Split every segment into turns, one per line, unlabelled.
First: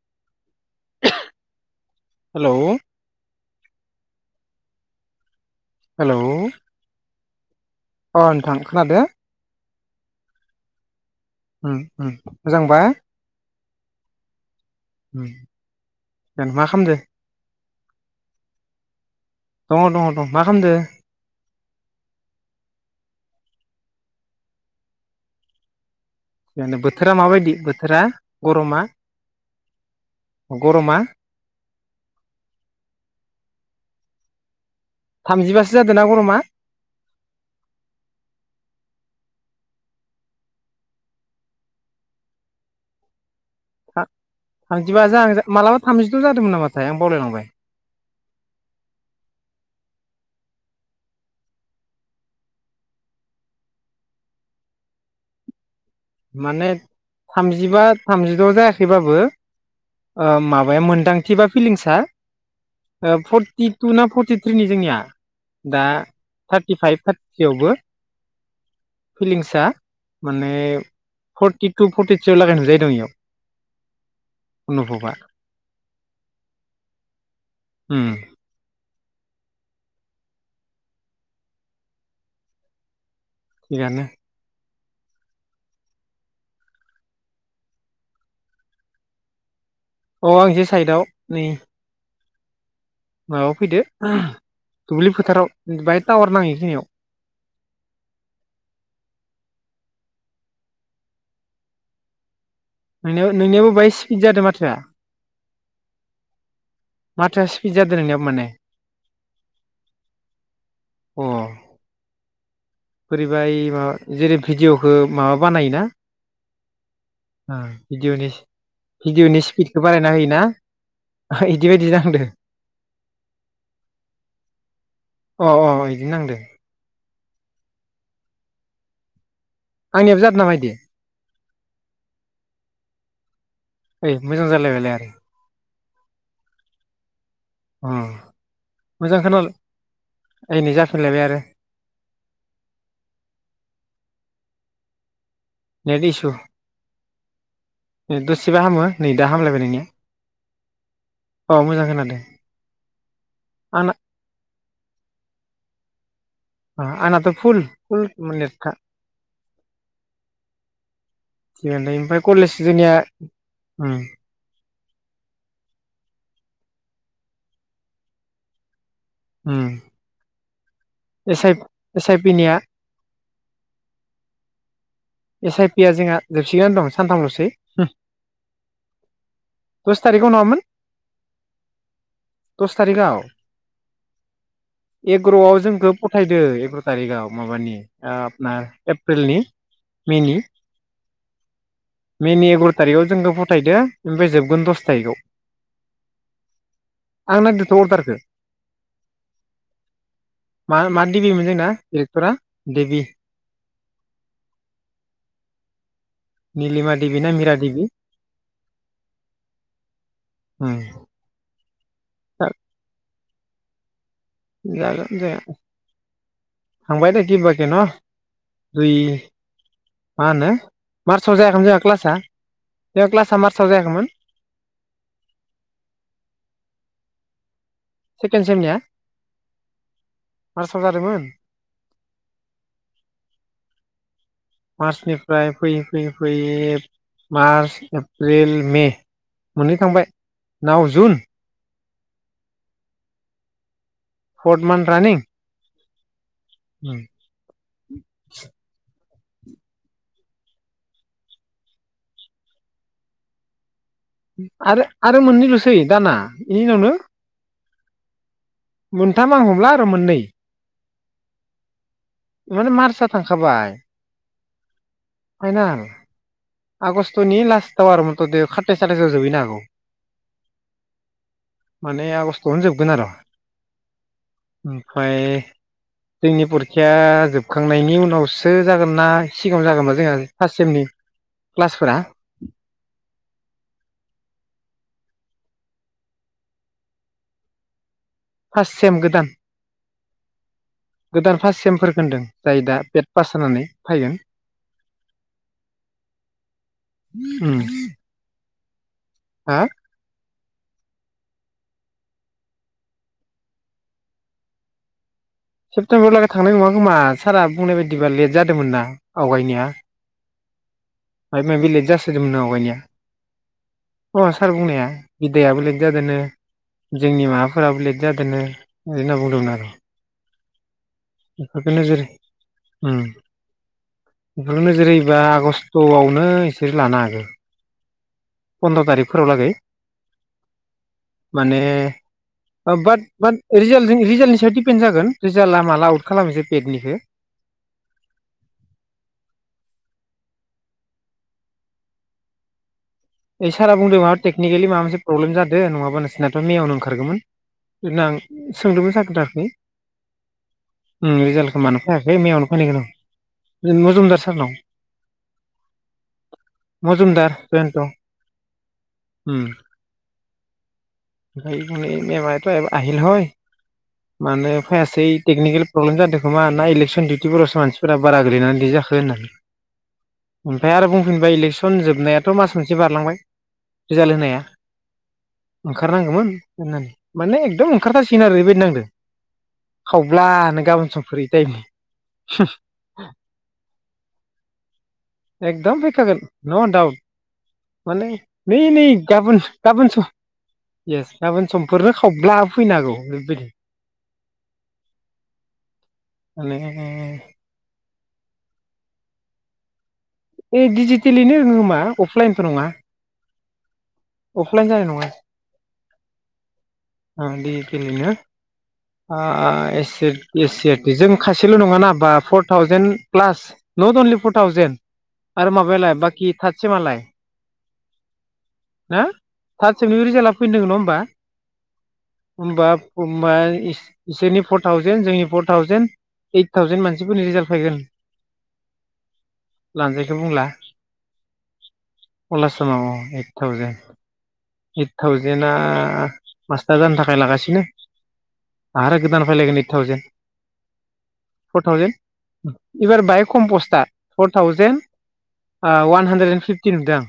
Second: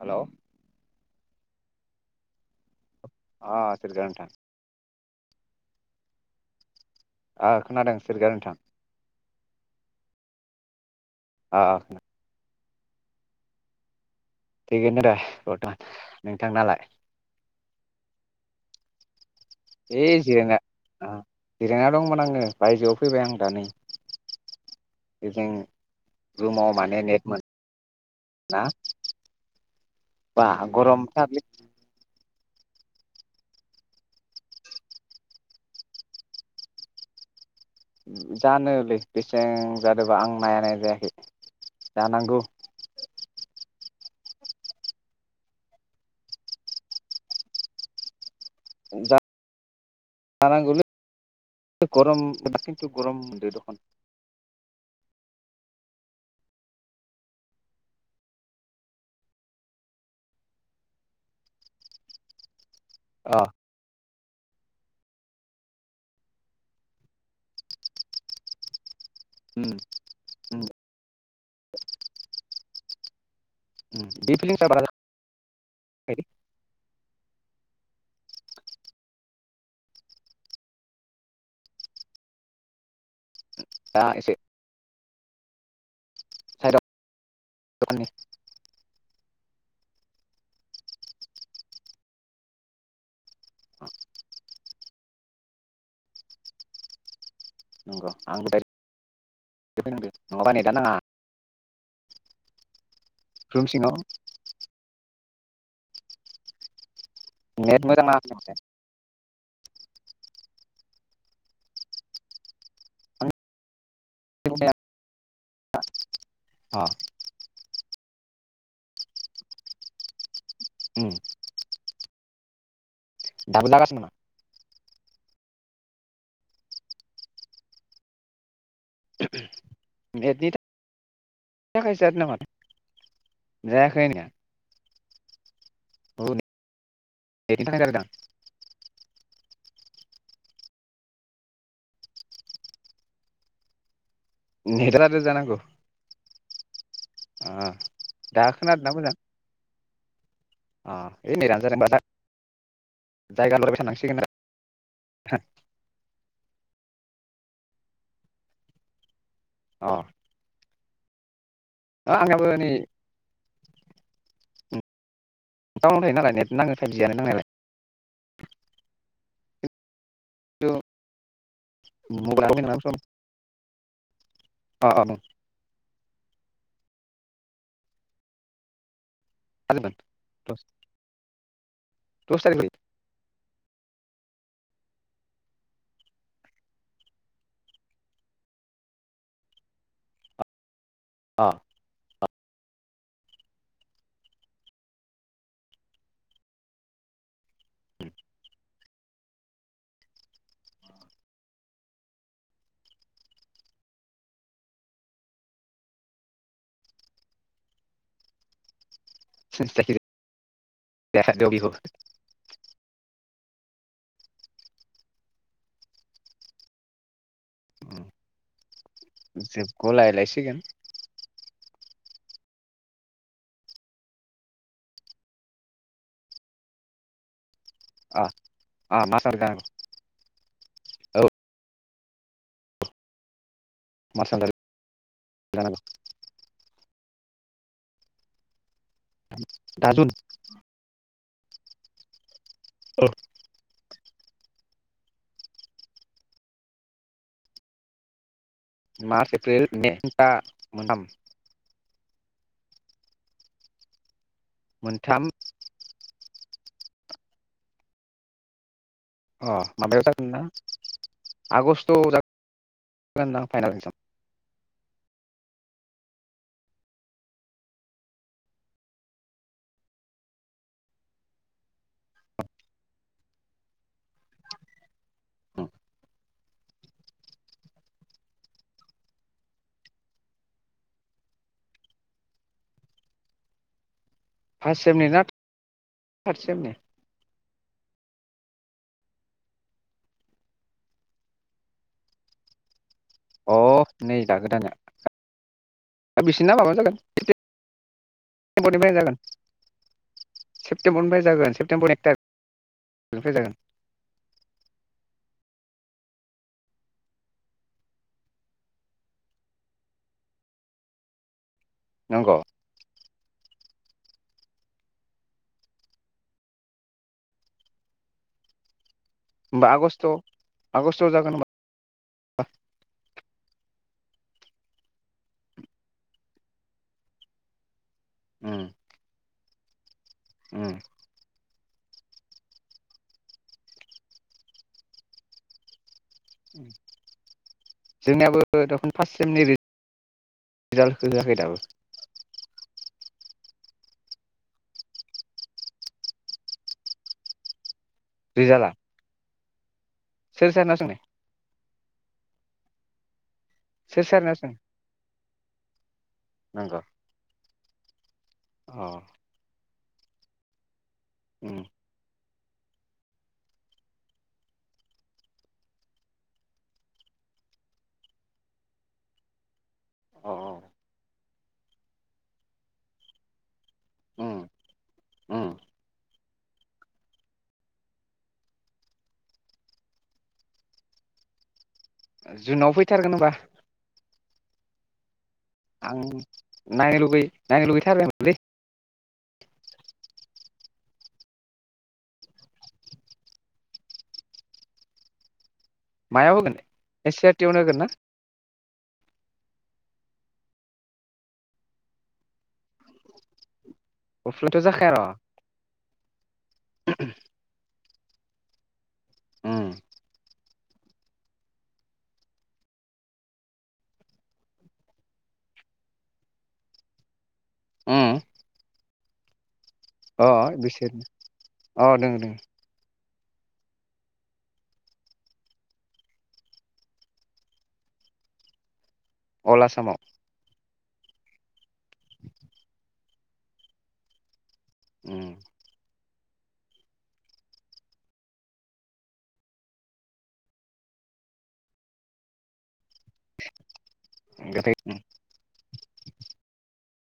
Hello
[inaudible] hello
अह सिरजाया नोंथां
हेलौ
आह
अह नोंथां खोनादो?
ओ
उम उम मोजां बा?
थिगैनो दे बर्थमान।
जेन मा
नोंथांनालाय?
खामदो दङ
ऐ
दङ दं मा
जिरायना
खामदो
आह जिरायना दंमोन आङो बायजोआव फैबाय आं दानै ए जों रुमाव
[unintelligible]
माने
बोथोरा
नेट
माबायदि बोथोरा? गरमा
बाह
गरमा
गरम थारलै
थामजिबासो जादों ना गरमा?
जानोलै बेसें जादोबा आं नाया नाया जायाखै जानांगौ
था थामजिबाजा हां मालाबा थामजिद' जादोंमोन नामाथाय आं बावलायलांबाय
दा जानांगौलै गरम खिन्थु गरम मोनदो दखन
माने थामजिबा थामजिद' जायाखैबाबो ओ माबाया मोनदांथि बा फिलिंसआ ओ
अ
फददितुना फटि थ्रिनि जोंनिया दा थार्टिफाइभ थार्टियावबो फिलिंसआ
उम
माने
उम
फर्टि टु फरटिथ्रियाव लागे नुजायो दं इयाव अनुभबा
[unintelligible]
उम थिगानो
दा एसे [unintelligible]
अ आं एसे साइदआव नै माबायाव फैदो ओह दुब्लि फोथाराव बाहाय टावार नाङो इखिनियाव
[unintelligible]
नोंनियाव
रुम
नोंनियाबो
सिङाव
बाहाय स्पिद जादो माथोआ माथोआ स्पिद
नेट
जादों
मोजां
नोंनियाबो
नाङाखै
माने अ बोरोयबा इ माबा जेरै भिडिअ'खौ माबा बानायोना
अ
ओ। भिडिअनि भिडिअनि स्पिडखौ बारायना होयोना?
उम
इदिबायदि जाहांदो।
दाबो जागासिनो नामा?
अ अ इदि नांदो। आंनियाबो जादों
नेटनि
नामा इदि?
[unintelligible]
ओइ
आंनिया
मोजां जालायबायलाय आरो।
[unintelligible] थाखाय
अ
जादों दां
मोजां खोनाला एइ नै जाफिनलायबाय आरो।
[unintelligible]
नेट इसु
अ दा
दसेबा हामो
खोनादोंना मोजां
नै दा हामलायबाय नोंनिया। अ मोजां खोनादों
[unintelligible]
आंना
[unintelligible]
आ आंनाथ' फुल फुल नेटखा।
अ।
थिगैनो दे ओमफ्राय
आंनाबो
कलेज
नै
जोंनिया उम।
[unintelligible]
उम।
खिन्थु
एसाइप एस आइ पि निया
मबाइलाव नांगौ सम अ अ [unintelligible]
पियाव जोबसिगोन दं सानथामल'सै
जादोंमोन
दस थारिखाव
दस
नङामोन? दस थारिखआव। एग्र'आव जोंखौ फथायदो एग्र' थारिखआव माबानि आपनार एप्रिलनि। मे नि
अ
मेनि एग्र' थारिखआव जोंखौ फथायदो ओमफ्राय जोबगोन दस थारिखआव आं नायदोथ' अर्डारखौ मा मा देबिमोन जोंना डाइरेक्टरा देबि निलिमा देबि ना मिरा देबि उम
[unintelligible]
[unintelligible] जागोन जाया थांबाय दै। किबाके न दुइ मा होनो
जोबगलायलायसिगोन
मार्चआव जायाखैमोन जोंहा क्लासआ? जोंहा क्लासआ मार्सआव जायाखैमोन?
अ
सेकेण्ड सेमनिया
अ मार्चआव जानांगौ
मार्साव
औ
जादोंमोन।
मार्चआव
मार्चनिफ्राय
जानांगौ
फैयै फैयै फैयै मार्च, एप्रिल, मे मोननै
दा जुन
थांबाय नाव जुन
[unintelligible]
फर्थ मान्थ रानिं? उम
मार्च, एप्रिल, मे [unintelligible] मोनथाम।
आरो आरो
मोनथाम
मोननैल'सै दाना बेनि उनावनो मोनथाम आं
अ
हमला आरो
माबायाव
मोननै
जागोन ना आगस्ट'आव जाग
माने मार्चआ
जागोनदां
थांखाबाय
फाइनेल एक्जाम।
फाइनाल आगष्ट'नि लास्टाव आरो मथ'ते खाथायस आथायसाव जोबहैनो हागौ माने आगस्टआवनो जोबगोन आरो ओमफ्राय जोंनि परिखाया जोबखांनायनि उनावसो जागोन ना सिगाङाव जागोनबा जोंहा फार्स्ट सेमनि क्लासफोरा
फास्त सेमनि ना थार सेमनि?
फास्ट सेम गोदान गोदान फार्स्ट सेमफोरखौ होन्दों जाय दा बे
अ नै दा गोदाना बिसोरना माबा जागोन
उम
[unintelligible] जागोन
हा
सेप्तेम्बरनिफ्राय जागोन सेप्तेम्बरनि एक थारिखनिफ्राय जागोन
सेप्तेम्बराव लागै थांनाय नङा खोमा सारा बुंनाय बायदिबा लेट जादोंमोन ना आवगायनिया बेलेग जासोदोंमोन
नंगौ
ना आवगायनिया अ सार बुंनाया बिदायाबो लेट जादोंनो जोंनि माबाफोराबो लेट जादोंनो बिदि होनना बुंदोंमोन आरो
होमबा आगष्ट आगष्टआव जागोन होमबा
[unintelligible] [unintelligible] आगस्टआवनो इसोर लानो हागो
उम
फन्द्र' थारिखफोराव लागै
उम
माने माबा रिजालनि सायाव दिपेन जागोन रिजाला माला खालामसै
[unintelligible]
पेडनिखौ
जोंनियाबो दखन फार्स्ट सेमनि रिजालट [unintelligible] होआखै दाबो
ऐ सारआ बुंदों माबा टेकनिकेलि माबा मोनसे प्रब्लेम जादों नङाबा नोंसिनाथ' मेआवनो ओंखारगोमोन इनां
रिजाल्टआ
सोंदोंमोन सारखौ दाखालि
सोर सारनाव सोंनाय
उम रिजालखौ मानो खालामाखै होनना [unintelligible]
सोर
मजुमदार सारनाव
सोंनाय नंगौ
मजुमदार बेन्थ'
अ
ओम [unintelligible] [unintelligible]
उम
आहिल हय मानोे फायासै टेकनिकेल प्रब्लेम जादों खोमा ना इलेकसन डिउटिफोरावसो मानसिफोरा बारा गोलैनानै इदि जाखो होननानै
अ अ
ओमफाय आरो बुंफिनबाय इलेकस सन जोबनायाथ' मास मोनसे बारलांबाय रिजाल्ट होनाया
उम उम
ओंखारनांगौमोन होननानै माने एकदम ओंखारथारसिगोन आरो ओरैबायदि नांदों खावब्लानो गाबोन समफोरै टाइमनि
जुनाव फैथारगोन होमबा
एकदम
आं
फैखागोन न' दाउट
नायनो लुबै नायनो
माने
लुगैथारबायमोनलै
नै नै गाबोन गाबोन सम एस गाबोन समफोरनो खावब्ला फैनोहागौ ओरैबायदि
मायाव होगोन
माने
ए सि आर टि आवनो होगोन ना?
ए डिजिटेलिनो होगोन खोमा अफलाइनथ' नङा
अफलाइनथ'
अफलाइन जानाय
जाखाय र'
ओं डिजिटेलयैनो
उम
[unintelligible] बेजों खासेल' नङाना बा four thousand plus not only four thousand आरो माबायालाय बाकि थार्ड सेमालाय
ओम
[unintelligible] थारड सेमनिबो रिजालआ फैनो दोङो नङा होमबा
बिसोरनो अ दोङो दोङो
होमबा होमबा इस इसोरनि फर थावजेन जोंनि फर थावजेनड ओइट थावजेेन मानसिफोरनि रिजाल्ट फैगोन
अल आसामाव
लानजायखौ बुंला अल आसामाव अ ओइट थउजेन ओइद
उम
थावजेना मास्टार जानो थाखाय लागासिनो आरो गोदान फैलायगोन ओइट थावजेन फर थावजेन एबार बाय खम पस्टआ फर
ओमफ्राय
थावजेन आ वान हान्ड्रेद एन्ड फिफ्टि नुदो आं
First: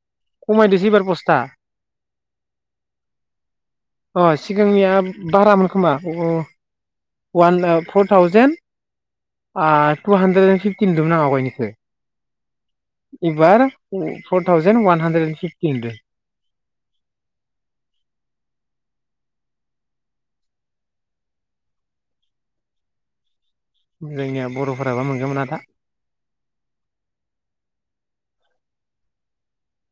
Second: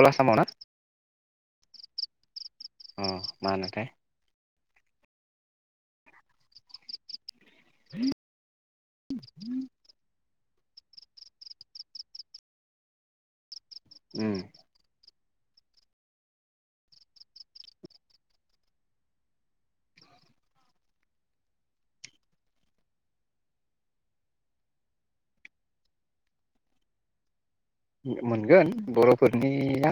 अल आ
खमायदोसो इबार पस्ट ता
अ मा होनोथाय।
सिगांनिया बारामोन खोमा अ। वान ओ फर थावजेन। आ two hundred and fifty नुदोमोन आं गावगायनिखो। इबार औ
um
four thousand one hundred and fifty नुदो। जोंनिया बरफोराबा मोनगोनना मोना दा।
मोनगोन बरफोरनिया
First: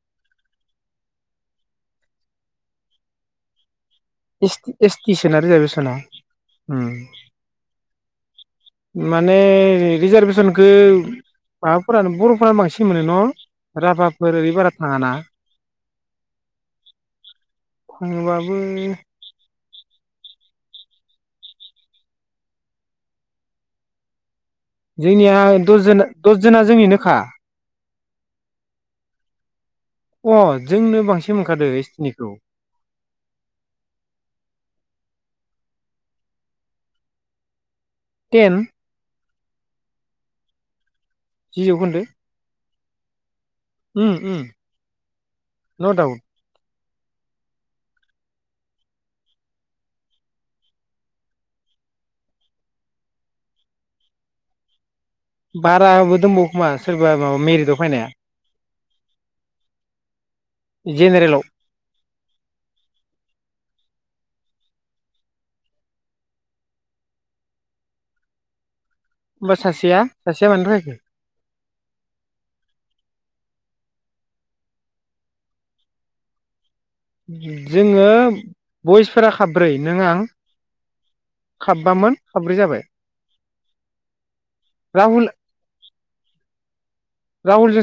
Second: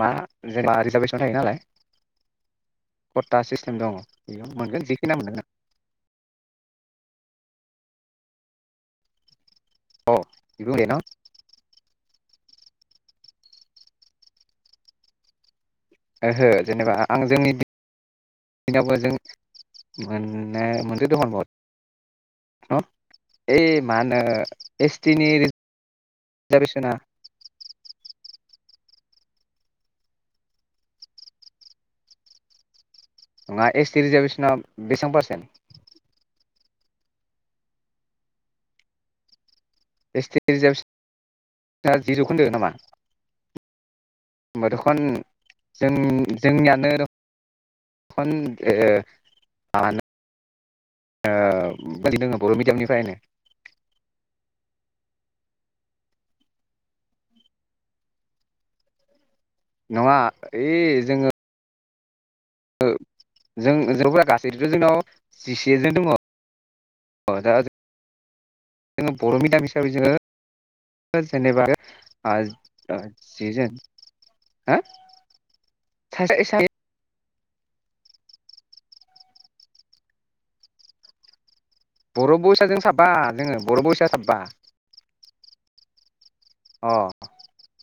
मा जेनेबा रिजारभेसन थायो नालाय खथा सिस्टेम दङ। बेयाव
एस टि
मोनगोन
एस
जिखिना
टि सोना
मोनगोन
रिजारभेसना ओम। माने
अ
रिजारभेसनखो
बेबो मोनगोन न
माबाफोरानो बर फोरानो बांसिन मोनो न राभाफोर ओरै बारा थाङाना।
ओहो जेनेबा आंजों
थाङोबाबो
[inaudible] जों। मोननो [inaudible] ओइ मा होनो? एस टि नि
जोंनिया दसजोन दसजोना
रिजार्भेसना
जोंनिनोखा। अ जोंनो बांसिन मोनखादो एटिनिखौ।
नङा एस टि रिजारभेसना बेसां पारसेन्ट।
टेन।
एस टि रिजारभेस
जि
ना
जौखोन्दो
जि जौखोन्दो नामा?
उम उम
ओमबा दखन जों
न' दाउट
जोंनियानो। [inaudible] ओ [inaudible] ओ [inaudible] बर मिडियामनिफ्रायनो।
बाराबो दंबावोखोमा सोरबा माबा मेरिटआव फैनाया।
नङा
जेनेरेलाव।
ओ जों जों हैवाफोरा गासैथ' जोंनाव जिसेजन दङ अ' दा। जोङो बर'
होमबा
मिडियाम
सासेया सासेया मानो फरायखो।
आ आज जिजोन हो सासेया इसामिस।
जोङो बयसफोरा साब्रै नों आं। साबबामोन
बर'
साब्रै
बसा जों
जाबाय
साबा जोङो बर' बयसा साबबा।
राहुल
अ'
राहुलजों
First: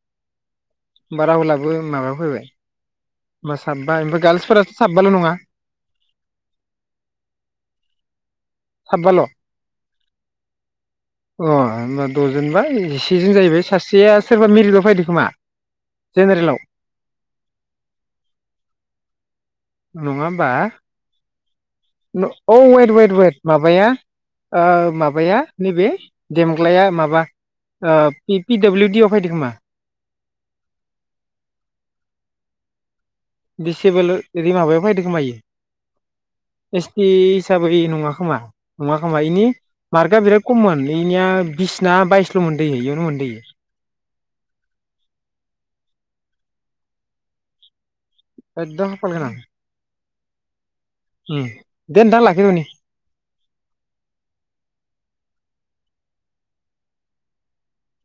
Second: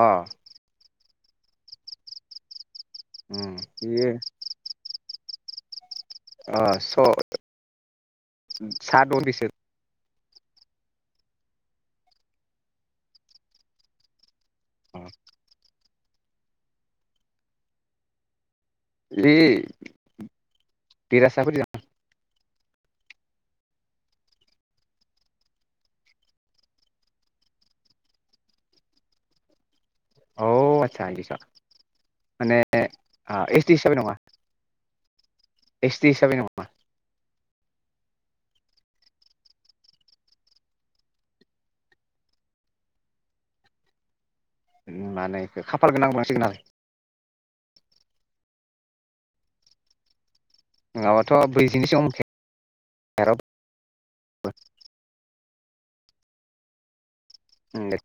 अ'।
होनबा राहुलाबो माबायाव फैबाय। होमा
उम
साबबा
बियो
ओमफ्राय गार्लसफोराथ साबबाल' नङा। [inaudible]
अ' स'
साबबाल'
साद' बिसोर‌
अ' होमबा द'जोन बा जिसेजोन जाहैबाय सासेया सोरबा मेरिदाल फायदों खोमा जेनेरेलाव।
बि
नङाहोनबा न'? औ वेद वेद वेद माबाया ओ माबाया नैबे देमग्लाया माबा ओ पि पिडाब्लिउडि आव फायदो खोमा।
औ आतसा बिदिसो माने एस टि हिसाबै
दिसेबोल
नङा
ओरि माबायाव फायदो खोमा इयो
एस टि हिसाबै नङा मा
एस टि हिसाबै नङा। खोमा नङा खोमा इनि मार्कआ बिराद खममोन बेनिया बिसना बायसल' मोनदो इयो इयावनो मोनदो इयो।
माने बेखौ खाफाल गोनां होननांसिगोन आरो।
एकदम खाफाल गोनां।
नङाबाथ' ब्रैजिनि सायाव
दे नोंथां लाखिथ'नि
मोनखाया रावबो। [inaudible] ओं दे।